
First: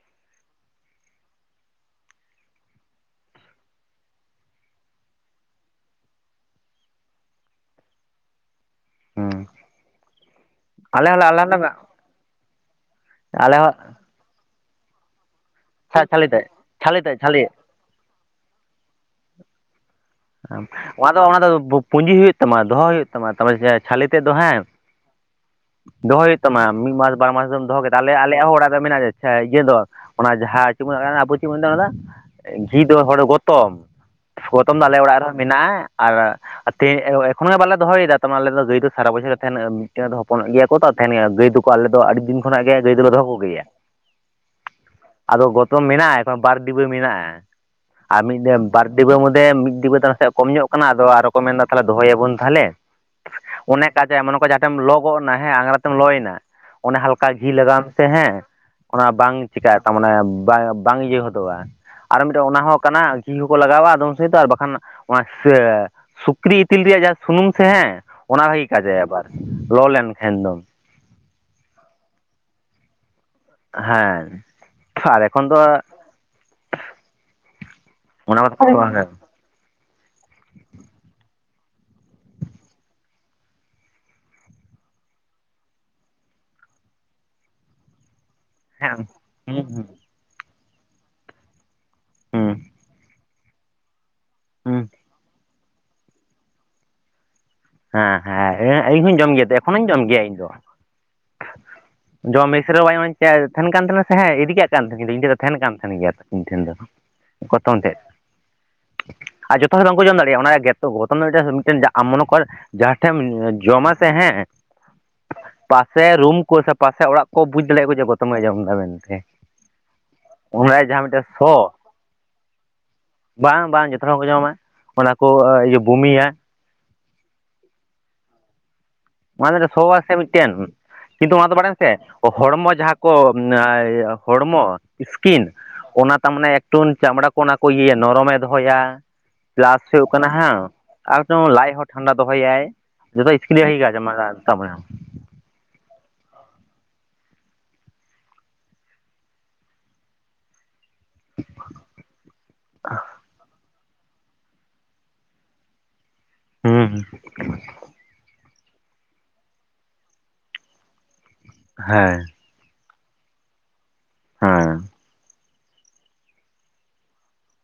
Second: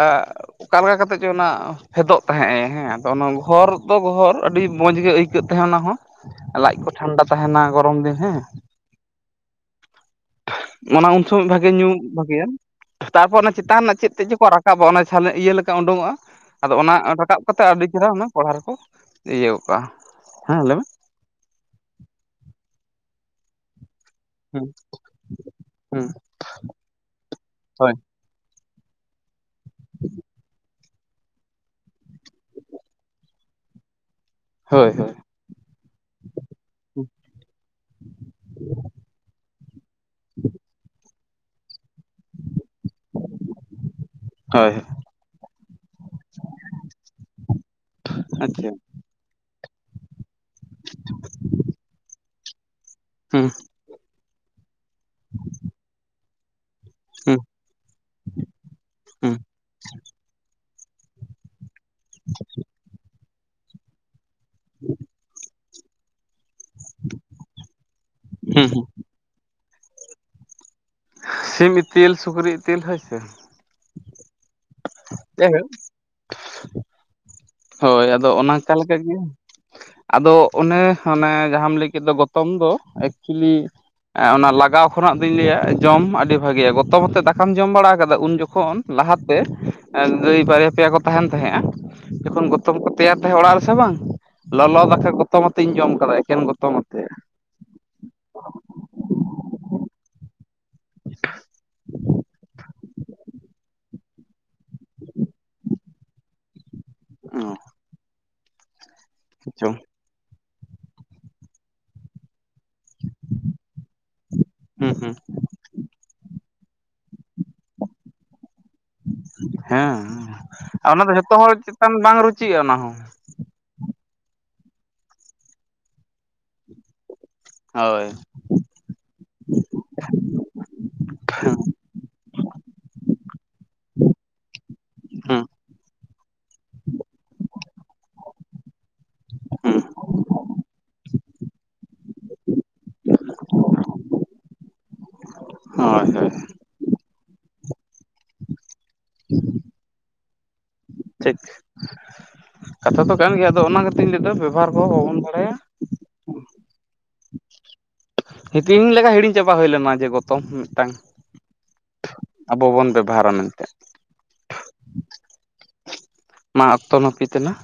ᱟᱸᱻ ᱚᱠᱟ ᱞᱮᱠᱟ ᱠᱟᱛᱮᱜ ᱪᱚ ᱚᱱᱟ ᱯᱷᱮᱫᱚᱜ ᱛᱟᱦᱮᱸᱜ ᱦᱮᱸ ᱚᱱᱟ ᱜᱷᱚᱨ ᱫᱚ ᱜᱷᱚᱨ ᱟᱹᱰᱤ ᱢᱚᱸᱡᱽ ᱜᱮ ᱟᱹᱭᱠᱟᱹᱜ ᱛᱟᱦᱮᱸᱫ ᱚᱱᱟᱦᱚ ᱞᱟᱡ ᱠᱚ ᱴᱷᱟᱱᱰᱟ ᱛᱟᱦᱮᱸᱱᱟ ᱜᱚᱨᱚᱢ ᱫᱤᱱ ᱦᱮᱸ ᱦᱩᱸ ᱟᱞᱮ ᱚᱱᱟ ᱩᱱ ᱦᱚᱸᱞᱮ ᱟᱞᱮ ᱥᱚᱢᱚᱭ ᱦᱚᱸᱞᱮ ᱵᱷᱟᱜᱮ ᱧᱩ ᱵᱷᱟᱹᱜᱮᱭᱟ ᱛᱟᱨᱯᱚᱨ ᱚᱱᱟ ᱟᱞᱮ ᱪᱮᱛᱟᱱ ᱨᱮᱱᱟᱜ ᱪᱮᱫ ᱛᱮᱫ ᱪᱚᱠᱚ ᱨᱟᱠᱟᱵ ᱨᱟᱠᱟᱵᱚᱜ ᱚᱱᱟ ᱪᱷᱟᱞᱮ ᱤᱭᱟᱹ ᱞᱮᱠᱟ ᱦᱚᱸ ᱩᱰᱩᱠᱚᱜᱼᱟ ᱪᱷᱟᱹᱞᱤ ᱛᱮᱫ ᱟᱫᱚ ᱚᱱᱟ ᱪᱷᱟᱹᱞᱤ ᱛᱮᱫ ᱨᱟᱠᱟᱵ ᱪᱷᱟᱹᱞᱤ ᱠᱟᱛᱮ ᱟᱹᱰᱤ ᱪᱮᱦᱨᱟ ᱚᱱᱟ ᱠᱚᱲᱦᱟ ᱨᱮᱠᱚ ᱤᱭᱟᱹ ᱚᱠᱟ ᱚᱱᱟ ᱫᱚ ᱚᱱᱟ ᱫᱚ ᱯᱩᱸᱡᱤ ᱦᱩᱭᱩᱜ ᱛᱟᱢᱟ ᱫᱚᱦᱚ ᱦᱩᱭᱩᱜ ᱛᱟᱢᱟ ᱛᱚᱵᱮᱡᱮ ᱪᱷᱟᱞᱮ ᱛᱮᱫ ᱫᱚ ᱦᱮᱸ ᱦᱮᱸ ᱫᱚᱦᱚ ᱦᱩᱭᱩᱜ ᱛᱟᱢᱟ ᱢᱤᱫ ᱢᱟᱥ ᱵᱟᱨ ᱢᱟᱥ ᱫᱚᱢ ᱫᱚᱦᱚ ᱦᱳᱭ ᱠᱮᱫᱟ ᱟᱞᱮ ᱟᱞᱮᱭᱟᱜ ᱦᱚ ᱚᱲᱟᱜ ᱢᱮᱱᱟᱜᱼᱟ ᱟᱪᱪᱷᱟ ᱤᱭᱟᱹ ᱫᱚ ᱚᱱᱟ ᱡᱟᱦᱟᱸ [unintelligible] ᱟᱵᱚ ᱪᱮᱫ ᱠᱚ ᱢᱮᱛᱟᱜ ᱠᱟᱱᱟ ᱜᱷᱤ ᱫᱚ ᱦᱚᱲ ᱜᱚᱛᱚᱢ ᱜᱚᱛᱚᱢ ᱫᱚ ᱦᱳᱭ ᱟᱞᱮ ᱚᱲᱟᱜ ᱨᱮᱦᱚ ᱢᱮᱱᱟᱜᱼᱟ ᱟᱨ ᱛᱮ ᱦᱳᱭ ᱮᱠᱷᱚᱱᱚ ᱵᱟᱞᱮ ᱫᱚᱦᱚᱭᱮᱫᱟ ᱛᱟᱢᱟ ᱟᱞᱮ ᱫᱚ ᱜᱟᱹᱭ ᱫᱚ ᱥᱟᱨᱟ ᱵᱚᱪᱷᱚᱨ ᱜᱮ ᱛᱟᱦᱮᱱᱟ ᱫᱚ ᱦᱚᱯᱚᱱᱚᱜ ᱜᱮᱭᱟ ᱠᱚ ᱛᱚ ᱛᱟᱦᱮᱱ ᱜᱮᱭᱟ ᱜᱟᱹᱭ ᱫᱚᱠᱚ ᱟᱞᱮ ᱫᱚ ᱟᱹᱰᱤ ᱫᱤᱱ ᱠᱷᱚᱱᱟᱜ ᱜᱮ ᱜᱟᱹᱭ ᱫᱚᱞᱮ ᱫᱚᱦᱚ ᱠᱚᱜᱮᱭᱟ ᱦᱳᱭ ᱟᱫᱚ ᱜᱚᱛᱚᱢ ᱢᱮᱱᱟᱜᱼᱟ ᱮ ᱵᱟᱨ ᱰᱤᱵᱟᱹ ᱢᱮᱱᱟᱜᱼᱟ ᱟᱨ ᱢᱤᱫ ᱟᱪᱪᱷᱟ ᱵᱟᱨ [inaudible] ᱰᱤᱵᱟᱹ ᱢᱩᱫᱽᱫᱮ ᱢᱤᱫ ᱰᱤᱵᱟᱹ ᱛᱟᱞᱟ ᱥᱮᱫ ᱠᱚᱢ ᱧᱚᱜ ᱠᱟᱱᱟ ᱟᱫᱚ ᱟᱨᱚ ᱠᱚ ᱢᱮᱱᱫᱟ ᱛᱟᱦᱚᱞᱮ ᱫᱚᱦᱚᱭᱟᱵᱚᱱ ᱛᱟᱦᱚᱞᱮ ᱦᱩᱸ ᱚᱱᱮᱠ ᱠᱟᱡᱮ ᱮᱢᱟ ᱱᱚᱝᱠᱟ ᱡᱟᱦᱟᱸᱴᱷᱮᱱ ᱞᱚ ᱜᱚᱫ ᱱᱟ ᱦᱮᱸ ᱟᱝᱨᱟ ᱛᱮᱢ ᱞᱚᱭᱮᱱᱟ ᱚᱱᱮ ᱦᱟᱞᱠᱟ ᱦᱩᱸ ᱜᱷᱤ ᱞᱟᱜᱟᱣ ᱢᱮ ᱥᱮ ᱦᱮᱸ ᱚᱱᱟ ᱵᱟᱝ ᱦᱩᱸ ᱪᱤᱠᱟᱭ ᱛᱟᱢ ᱚᱰᱮᱸ ᱵᱟᱝ ᱤᱭᱟᱹ ᱦᱚᱫᱚᱜᱼᱟ ᱟᱨ ᱢᱤᱫᱴᱮᱱ ᱚᱱᱟ ᱦᱚᱸ ᱠᱟᱱᱟ ᱜᱷᱤ ᱦᱚᱸᱠᱚ ᱞᱟᱜᱟᱣᱟ ᱟᱫᱚᱢ ᱥᱮ ᱫᱚ ᱟᱨ ᱵᱟᱠᱷᱟᱱ ᱚᱱᱟ [unintelligible] ᱥᱩᱠᱨᱤ ᱤᱛᱤᱞ ᱨᱮᱭᱟᱜ ᱡᱟ ᱥᱩᱱᱩᱢ ᱥᱮ ᱦᱮᱸ ᱚᱱᱟ ᱦᱩᱸ ᱵᱷᱟᱜᱮ ᱦᱩᱸ ᱠᱟᱡᱟᱭ ᱟᱵᱟᱨ ᱞᱚ ᱞᱮᱱᱠᱷᱟᱱ ᱫᱚ ᱥᱤᱢ ᱤᱛᱤᱞ ᱥᱩᱠᱨᱤ ᱤᱛᱤᱞ ᱦᱳᱭ ᱥᱮ ᱦᱮᱸ ᱟᱨ ᱮᱠᱷᱚᱱ ᱫᱚ ᱡᱟᱭᱦᱳᱠ ᱦᱳᱭ ᱟᱫᱚ ᱚᱱᱟ ᱠᱚᱫᱚ ᱚᱱᱟᱠᱟᱞᱮᱠᱟ ᱜᱮ ᱟᱫᱚ ᱚᱱᱮ ᱚᱱᱮ ᱡᱟᱦᱟᱸᱢ ᱞᱟᱹᱭ ᱠᱮᱫ ᱫᱚ ᱜᱚᱛᱚᱢ ᱫᱚ ᱮᱠᱪᱩᱭᱮᱞᱤ ᱚᱱᱟ ᱞᱟᱜᱟᱣ ᱠᱷᱚᱱᱟᱜ ᱫᱩᱧ ᱞᱟᱹᱭᱟ ᱡᱚᱢ ᱟᱹᱰᱤ ᱵᱷᱟᱜᱮᱭᱟ ᱜᱚᱛᱚᱢ ᱟᱛᱮ ᱫᱟᱠᱟᱢ ᱡᱚᱢ ᱵᱟᱲᱟ ᱟᱠᱟᱫᱟ ᱩᱱ ᱡᱚᱠᱷᱚᱱ ᱛᱚᱠᱷᱚᱱ ᱦᱮᱸ ᱞᱟᱦᱟᱛᱮ ᱦᱩᱸ ᱦᱩᱸ ᱜᱟᱹᱭ ᱵᱟᱨᱭᱟ ᱯᱮᱭᱟ ᱠᱚ ᱛᱟᱦᱮᱱ ᱛᱟᱦᱮᱸᱜᱼᱟ ᱡᱚᱠᱷᱚᱱ ᱦᱩᱸ ᱜᱚᱛᱚᱢ ᱠᱚ ᱛᱮᱭᱟᱨ ᱚᱲᱟᱜ ᱨᱮᱥᱮ ᱵᱟᱝ ᱞᱚᱞᱚ ᱦᱩᱸ ᱫᱟᱠᱟ ᱜᱚᱛᱚᱢ ᱟᱛᱮᱧ ᱡᱚᱢ ᱟᱠᱟᱫᱟ ᱮᱠᱮᱱ ᱜᱚᱛᱚᱢ ᱟᱛᱮ ᱦᱮᱸ ᱦᱮᱸ ᱤᱧ ᱦᱚᱸᱧ ᱡᱚᱢ ᱜᱮᱭᱟ ᱮᱠᱷᱚᱱᱚᱧ ᱡᱚᱢ ᱜᱮᱭᱟ ᱤᱧ ᱫᱚ ᱡᱚᱢ [unintelligible] ᱛᱟᱦᱮᱸᱱ ᱠᱟᱱ ᱛᱟᱦᱮᱜ ᱥᱮ ᱦᱮᱸ ᱤᱫᱤᱠᱟᱜ ᱠᱟᱱ ᱛᱟᱦᱮᱱᱤᱧ ᱤᱧ ᱴᱷᱮᱱ ᱫᱚ ᱛᱟᱦᱮᱱ ᱠᱟᱱ ᱛᱟᱦᱮᱱ [inaudible] ᱜᱮᱭᱟ ᱤᱧ ᱴᱷᱮᱱ ᱫᱚ ᱜᱚᱛᱚᱢ ᱛᱮᱫ ᱟᱨ ᱪᱚᱝ ᱡᱷᱚᱛᱚ ᱦᱚᱲ ᱵᱟᱝᱠᱚ ᱡᱚᱢ ᱫᱟᱲᱮᱭᱟᱜᱼᱟ ᱚᱱᱟ ᱨᱮᱭᱟᱜ ᱜᱮᱛᱚ ᱜᱚᱛᱚᱢ ᱫᱚ ᱢᱤᱫ ᱢᱤᱫᱴᱮᱱ ᱟᱢ ᱢᱚᱱᱚ ᱠᱚᱨ [unintelligible] ᱡᱟᱦᱟᱸ ᱴᱷᱮᱢ ᱡᱚᱢ ᱟ ᱥᱮ ᱦᱮᱸ ᱦᱩᱸ ᱦᱩᱸ ᱯᱟᱥᱮ ᱨᱩᱢ ᱠᱚ ᱥᱮ ᱯᱟᱥᱮ ᱚᱲᱟᱜ ᱠᱚ ᱵᱩᱡᱽ ᱫᱟᱲᱮᱭᱟᱜᱼᱟᱠᱚ ᱡᱮ ᱜᱚᱛᱚᱢᱮ ᱡᱚᱢ ᱫᱟ ᱢᱮᱱᱛᱮ ᱦᱮᱸ ᱚᱱᱟ ᱡᱟᱦᱟᱸ ᱫᱚ ᱢᱤᱫᱴᱮᱱ ᱡᱷᱚᱛᱚ ᱦᱚᱲ ᱥᱚ ᱪᱮᱛᱟᱱ ᱵᱟᱝ ᱨᱩᱪᱤᱜᱼᱟ ᱚᱱᱟ ᱦᱚᱸ ᱵᱟᱝ ᱵᱟᱝ ᱡᱚᱛᱚ ᱦᱚᱲᱣᱟᱠᱚ ᱡᱚᱢᱟ ᱚᱱᱟ ᱠᱚ ᱤᱭᱟᱹ ᱵᱳᱢᱤᱭᱟ ᱦᱳᱭ ᱢᱟᱱᱮ ᱫᱚ ᱥᱳᱣᱟᱥᱮ ᱢᱤᱫᱴᱮᱱ ᱠᱤᱱᱛᱩ ᱚᱱᱟ ᱫᱚ ᱵᱟᱲᱟᱭᱟᱢᱥᱮ ᱦᱚᱲᱢᱚ ᱡᱟᱦᱟᱸ ᱠᱚ ᱦᱚᱲᱢᱚ ᱦᱩᱸ ᱥᱠᱤᱱ ᱚᱱᱟ ᱛᱟᱨ ᱢᱟᱱᱮ ᱮᱠᱴᱩ [inaudible] ᱪᱟᱢᱲᱟ ᱠᱚ ᱚᱱᱟ ᱠᱚ ᱤᱭᱟᱹ ᱱᱚᱨᱚᱢᱮ ᱫᱚᱦᱚᱭᱟ ᱦᱩᱸ ᱯᱞᱟᱥ ᱦᱩᱭᱩᱜ ᱠᱟᱱᱟ ᱦᱟᱜ ᱟᱨ ᱫᱚ ᱞᱟᱡ ᱦᱚᱸ ᱴᱷᱟᱱᱰᱟ ᱫᱚᱦᱚᱭᱟᱭ ᱡᱚᱛᱚ ᱤᱥᱠᱤᱱ [inaudible] [inaudible] [unintelligible] [inaudible] ᱴᱷᱤᱠ ᱠᱟᱛᱷᱟ ᱫᱚ ᱠᱟᱱ ᱜᱮᱭᱟ ᱟᱫᱚ ᱚᱱᱟ ᱠᱟᱛᱮᱧ ᱞᱟᱹᱭ ᱫᱟ ᱵᱮᱵᱚᱦᱟᱨ ᱠᱚᱦᱚᱸ ᱵᱟᱵᱚᱱ ᱵᱟᱲᱟᱭᱟ ᱦᱩᱸ [inaudible] ᱦᱤᱛᱤᱧ ᱞᱮᱠᱟ ᱦᱤᱲᱤᱧ ᱪᱟᱵᱟ ᱦᱩᱭ ᱞᱮᱱᱟ ᱡᱮ ᱜᱚᱛᱚᱢ ᱢᱤᱫ ᱴᱮᱝ ᱦᱮᱸ ᱟᱵᱚ ᱵᱚᱱ ᱵᱮᱵᱚᱦᱟᱨᱟ ᱢᱮᱱᱛᱮ ᱦᱮᱸ ᱢᱟ ᱚᱠᱛᱚ ᱱᱟᱹᱯᱤᱛ ᱛᱮᱱᱟᱜ